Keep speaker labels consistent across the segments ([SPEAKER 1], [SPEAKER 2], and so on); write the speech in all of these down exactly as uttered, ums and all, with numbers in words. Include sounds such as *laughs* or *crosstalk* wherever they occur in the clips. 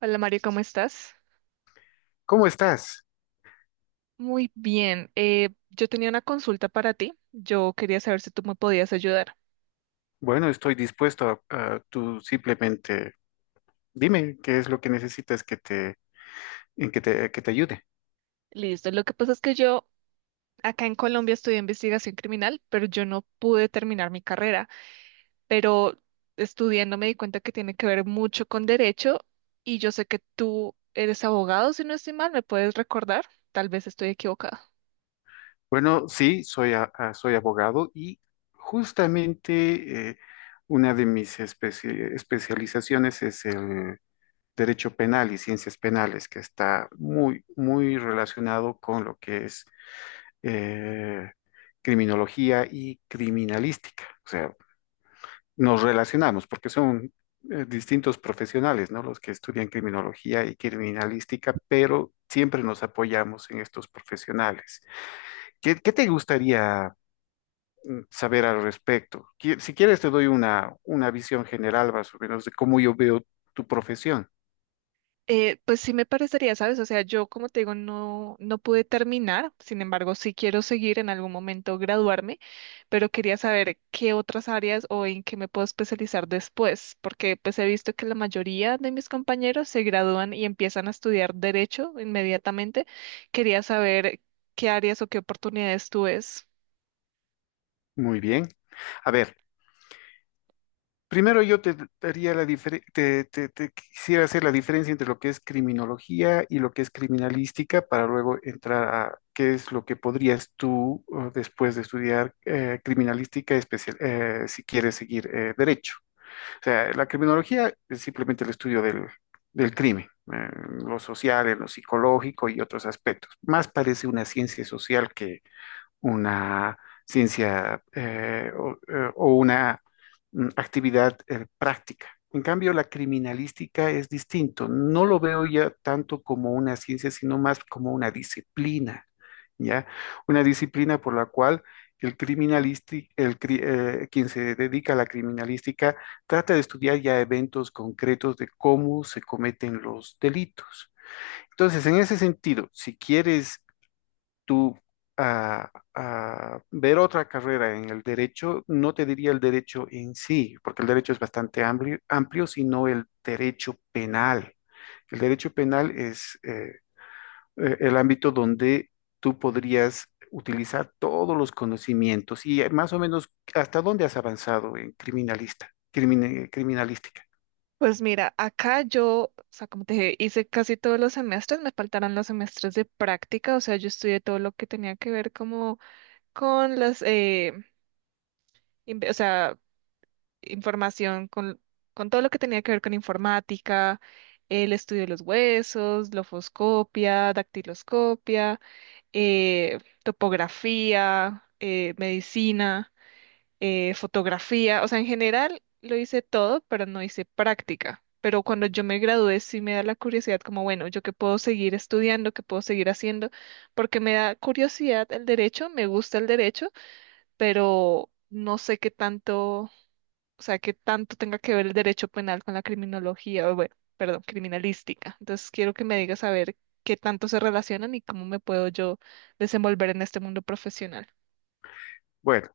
[SPEAKER 1] Hola, Mario, ¿cómo estás?
[SPEAKER 2] ¿Cómo estás?
[SPEAKER 1] Muy bien. Eh, yo tenía una consulta para ti. Yo quería saber si tú me podías ayudar.
[SPEAKER 2] Bueno, estoy dispuesto a, a- tú simplemente dime qué es lo que necesitas que te, en que te, que te ayude.
[SPEAKER 1] Listo. Lo que pasa es que yo acá en Colombia estudié investigación criminal, pero yo no pude terminar mi carrera. Pero estudiando me di cuenta que tiene que ver mucho con derecho, y yo sé que tú eres abogado, si no estoy mal, ¿me puedes recordar? Tal vez estoy equivocada.
[SPEAKER 2] Bueno, sí, soy, a- a- soy abogado y justamente eh, una de mis especi- especializaciones es el derecho penal y ciencias penales, que está muy, muy relacionado con lo que es eh, criminología y criminalística. O sea, nos relacionamos, porque son eh, distintos profesionales, ¿no? Los que estudian criminología y criminalística, pero siempre nos apoyamos en estos profesionales. ¿Qué, qué te gustaría saber al respecto? Qui- Si quieres, te doy una, una visión general más o menos de cómo yo veo tu profesión.
[SPEAKER 1] Eh, pues sí me parecería, ¿sabes? O sea, yo como te digo, no, no pude terminar, sin embargo, sí quiero seguir en algún momento graduarme, pero quería saber qué otras áreas o en qué me puedo especializar después, porque pues he visto que la mayoría de mis compañeros se gradúan y empiezan a estudiar derecho inmediatamente. Quería saber qué áreas o qué oportunidades tú ves.
[SPEAKER 2] Muy bien. A ver. Primero yo te daría la difere- te, te- te quisiera hacer la diferencia entre lo que es criminología y lo que es criminalística para luego entrar a qué es lo que podrías tú eh, después de estudiar eh, criminalística especial eh, si quieres seguir eh, derecho. O sea, la criminología es simplemente el estudio del, del crimen, eh, en lo social, en lo psicológico y otros aspectos. Más parece una ciencia social que una ciencia eh, o, eh, o una mm, actividad eh, práctica. En cambio, la criminalística es distinto. No lo veo ya tanto como una ciencia, sino más como una disciplina, ¿ya? Una disciplina por la cual el criminalisti- el, cri- eh, quien se dedica a la criminalística trata de estudiar ya eventos concretos de cómo se cometen los delitos. Entonces, en ese sentido, si quieres tú a, a ver otra carrera en el derecho, no te diría el derecho en sí, porque el derecho es bastante amplio, amplio, sino el derecho penal. El derecho penal es eh, eh, el ámbito donde tú podrías utilizar todos los conocimientos y eh, más o menos hasta dónde has avanzado en criminalista, crimin- criminalística.
[SPEAKER 1] Pues mira, acá yo, o sea, como te dije, hice casi todos los semestres, me faltaron los semestres de práctica, o sea, yo estudié todo lo que tenía que ver como con las, eh, inve- o sea, información, con, con todo lo que tenía que ver con informática, el estudio de los huesos, lofoscopia, dactiloscopia, eh, topografía, eh, medicina, eh, fotografía, o sea, en general lo hice todo, pero no hice práctica. Pero cuando yo me gradué sí me da la curiosidad como, bueno, yo qué puedo seguir estudiando, qué puedo seguir haciendo, porque me da curiosidad el derecho, me gusta el derecho, pero no sé qué tanto, o sea, qué tanto tenga que ver el derecho penal con la criminología, o bueno, perdón, criminalística. Entonces quiero que me digas a ver qué tanto se relacionan y cómo me puedo yo desenvolver en este mundo profesional.
[SPEAKER 2] Bueno,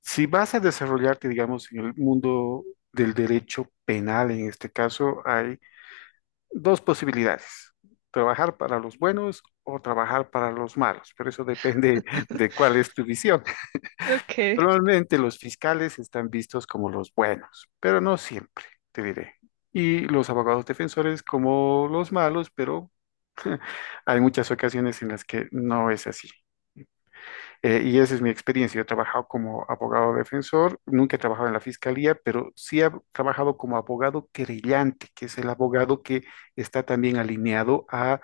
[SPEAKER 2] si vas a desarrollarte, digamos, en el mundo del derecho penal, en este caso, hay dos posibilidades, trabajar para los buenos o trabajar para los malos, pero eso depende *laughs* de
[SPEAKER 1] *laughs*
[SPEAKER 2] cuál es tu visión.
[SPEAKER 1] Ok.
[SPEAKER 2] Normalmente los fiscales están vistos como los buenos, pero no siempre, te diré. Y los abogados defensores como los malos, pero hay muchas ocasiones en las que no es así. Eh, y esa es mi experiencia. Yo he trabajado como abogado defensor, nunca he trabajado en la fiscalía, pero sí he trabajado como abogado querellante, que es el abogado que está también alineado a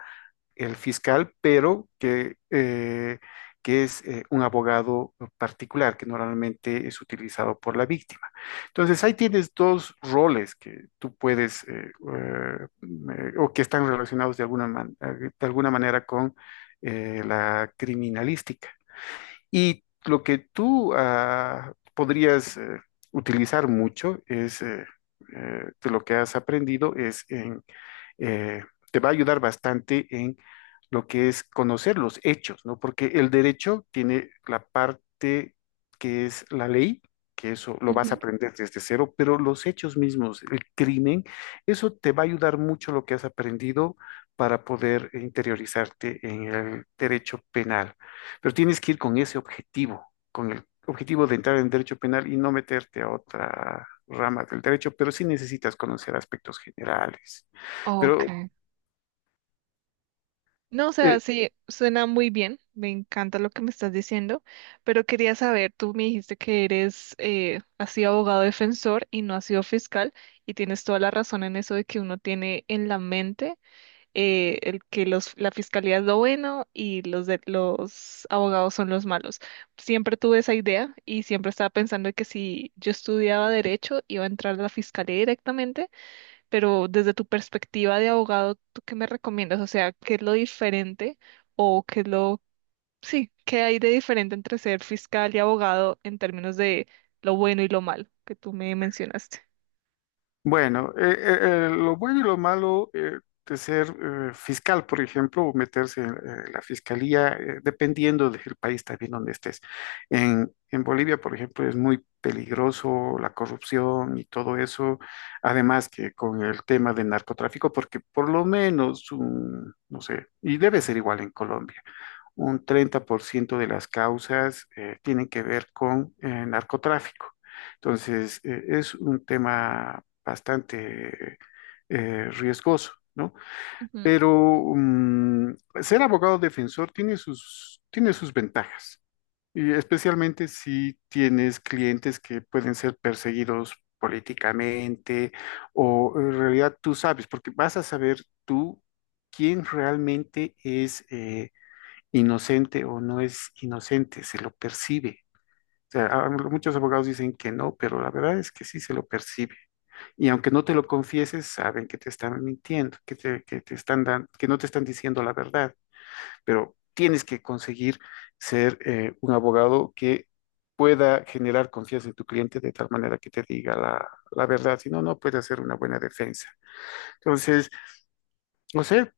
[SPEAKER 2] el fiscal, pero que, eh, que es eh, un abogado particular que normalmente es utilizado por la víctima. Entonces, ahí tienes dos roles que tú puedes, eh, eh, o que están relacionados de alguna, man- eh, de alguna manera con eh, la criminalística. Y lo que tú ah, podrías eh, utilizar mucho es... eh, eh, de lo que has aprendido es en eh, te va a ayudar bastante en lo que es conocer los hechos, ¿no? Porque el derecho tiene la parte que es la ley, que eso lo vas a
[SPEAKER 1] Ujú.
[SPEAKER 2] aprender desde cero, pero los hechos mismos, el crimen, eso te va a ayudar mucho lo que has aprendido para poder interiorizarte en el derecho penal. Pero tienes que ir con ese objetivo, con el objetivo de entrar en derecho penal y no meterte a otra rama del derecho, pero sí necesitas conocer aspectos generales.
[SPEAKER 1] Ok.
[SPEAKER 2] Pero
[SPEAKER 1] No, o sea,
[SPEAKER 2] eh,
[SPEAKER 1] sí, suena muy bien, me encanta lo que me estás diciendo, pero quería saber, tú me dijiste que eres, eh, has sido abogado defensor y no has sido fiscal, y tienes toda la razón en eso de que uno tiene en la mente eh, el que los, la fiscalía es lo bueno y los, de, los abogados son los malos. Siempre tuve esa idea y siempre estaba pensando que si yo estudiaba derecho iba a entrar a la fiscalía directamente, pero desde tu perspectiva de abogado, ¿tú qué me recomiendas? O sea, ¿qué es lo diferente o qué es lo... Sí, ¿qué hay de diferente entre ser fiscal y abogado en términos de lo bueno y lo malo que tú me mencionaste?
[SPEAKER 2] bueno, eh, eh, eh, lo bueno y lo malo eh, de ser eh, fiscal, por ejemplo, o meterse en eh, la fiscalía, eh, dependiendo del país también donde estés. En, en Bolivia, por ejemplo, es muy peligroso la corrupción y todo eso, además que con el tema de narcotráfico, porque por lo menos, un, no sé, y debe ser igual en Colombia. Un treinta por ciento de las causas eh, tienen que ver con eh, narcotráfico. Entonces, eh, es un tema bastante eh, riesgoso, ¿no? Pero mm, ser abogado defensor tiene sus, tiene sus ventajas, y especialmente si tienes clientes que pueden ser perseguidos políticamente o en realidad tú sabes, porque vas a saber tú quién realmente es eh, inocente o no es inocente, se lo percibe. O sea, a- muchos abogados dicen que no, pero la verdad es que sí se lo percibe. Y aunque no te lo confieses, saben que te están mintiendo, que te, que te están dan- que no te están diciendo la verdad, pero tienes que conseguir ser eh, un abogado que pueda generar confianza en tu cliente de tal manera que te diga la, la verdad, si no, no puede hacer una buena defensa. Entonces, no sé,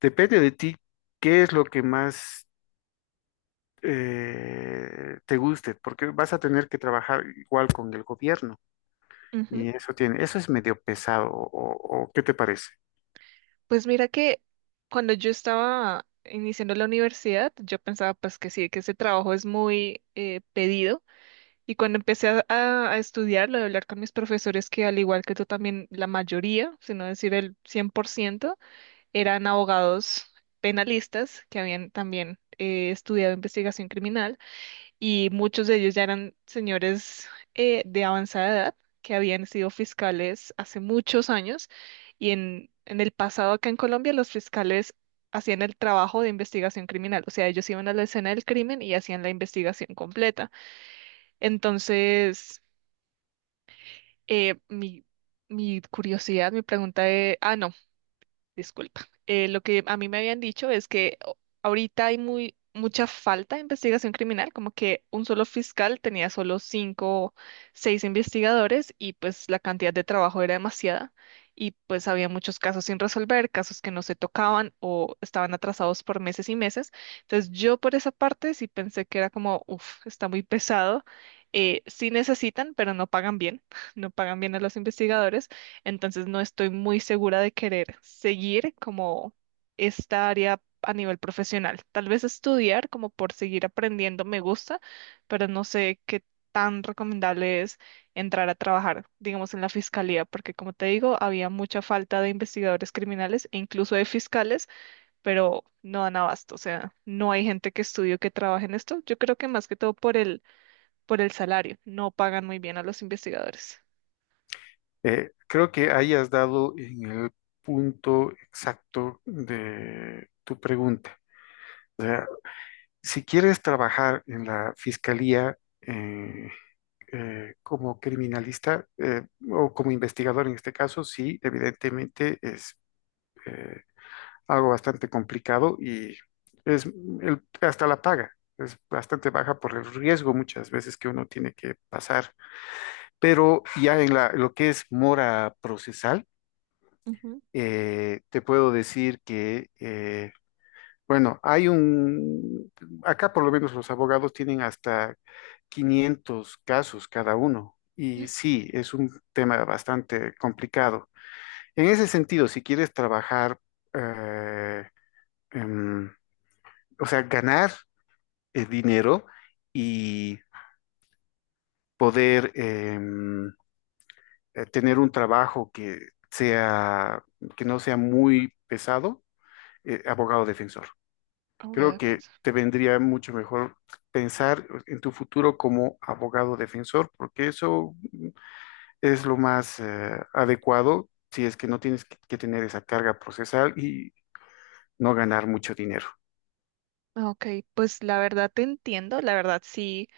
[SPEAKER 2] depende de ti qué es lo que más eh, te guste, porque vas a tener que trabajar igual con el gobierno
[SPEAKER 1] Ujú,
[SPEAKER 2] y
[SPEAKER 1] ujú.
[SPEAKER 2] eso tiene, eso es medio pesado, o, o- o ¿qué te parece?
[SPEAKER 1] Pues mira que cuando yo estaba iniciando la universidad, yo pensaba pues que sí, que ese trabajo es muy eh, pedido. Y cuando empecé a, a- a estudiar, lo de hablar con mis profesores, que al igual que tú también, la mayoría, si no decir el cien por ciento eran abogados penalistas que habían también eh, estudiado investigación criminal, y muchos de ellos ya eran señores eh, de avanzada edad que habían sido fiscales hace muchos años, y en, en el pasado acá en Colombia los fiscales hacían el trabajo de investigación criminal, o sea, ellos iban a la escena del crimen y hacían la investigación completa. Entonces, eh, mi, mi curiosidad, mi pregunta es, ah, no. Disculpa. Eh, lo que a mí me habían dicho es que o- ahorita hay muy, mucha falta de investigación criminal, como que un solo fiscal tenía solo cinco, seis investigadores y pues la cantidad de trabajo era demasiada y pues había muchos casos sin resolver, casos que no se tocaban o estaban atrasados por meses y meses. Entonces yo por esa parte sí pensé que era como, uff, está muy pesado. Eh, sí necesitan, pero no pagan bien, *laughs* no pagan bien a los investigadores. Entonces no estoy muy segura de querer seguir como esta área a nivel profesional. Tal vez estudiar como por seguir aprendiendo me gusta, pero no sé qué tan recomendable es entrar a trabajar, digamos, en la fiscalía, porque como te digo, había mucha falta de investigadores criminales e incluso de fiscales, pero no dan abasto, o sea, no hay gente que estudie o que trabaje en esto. Yo creo que más que todo por el, por el salario, no pagan muy bien a los investigadores.
[SPEAKER 2] Eh, creo que ahí has dado en el punto exacto de tu pregunta. Si quieres trabajar en la fiscalía eh, eh, como criminalista eh, o como investigador en este caso, sí, evidentemente es eh, algo bastante complicado y es el- hasta la paga. Es bastante baja por el riesgo muchas veces que uno tiene que pasar. Pero ya en la, lo que es mora procesal,
[SPEAKER 1] Ujú.
[SPEAKER 2] eh, te puedo decir que, eh, bueno, hay un, acá por lo menos los abogados tienen hasta quinientos casos cada uno. Y sí, es un tema bastante complicado. En ese sentido, si quieres trabajar eh, em, o sea, ganar eh, dinero y poder em, eh, tener un trabajo que sea, que no sea muy pesado, eh, abogado defensor.
[SPEAKER 1] Abogada de
[SPEAKER 2] Creo que
[SPEAKER 1] defensa.
[SPEAKER 2] te vendría mucho mejor pensar en tu futuro como abogado defensor, porque eso es lo más eh, adecuado si es que no tienes que, que tener esa carga procesal y no ganar mucho dinero.
[SPEAKER 1] Ah, ok, pues la verdad te entiendo, la verdad sí,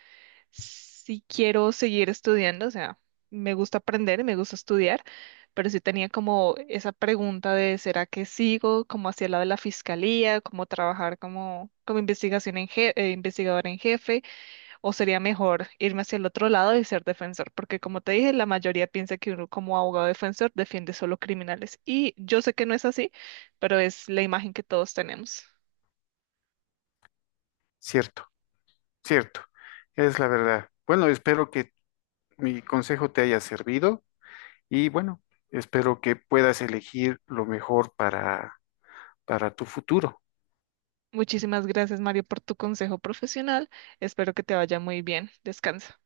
[SPEAKER 1] sí quiero seguir estudiando, o sea, me gusta aprender, me gusta estudiar, pero sí tenía como esa pregunta de ¿será que sigo como hacia el lado de la fiscalía, como trabajar como, como investigación en je- eh, investigador en jefe, o sería mejor irme hacia el otro lado y ser defensor? Porque como te dije, la mayoría piensa que uno como abogado defensor defiende solo criminales, y yo sé que no es así, pero es la imagen que todos tenemos.
[SPEAKER 2] Cierto, cierto, es la verdad. Bueno, espero que mi consejo te haya servido y bueno, espero que puedas elegir lo mejor para, para tu futuro.
[SPEAKER 1] Muchísimas gracias, Mario, por tu consejo profesional. Espero que te vaya muy bien. Descansa.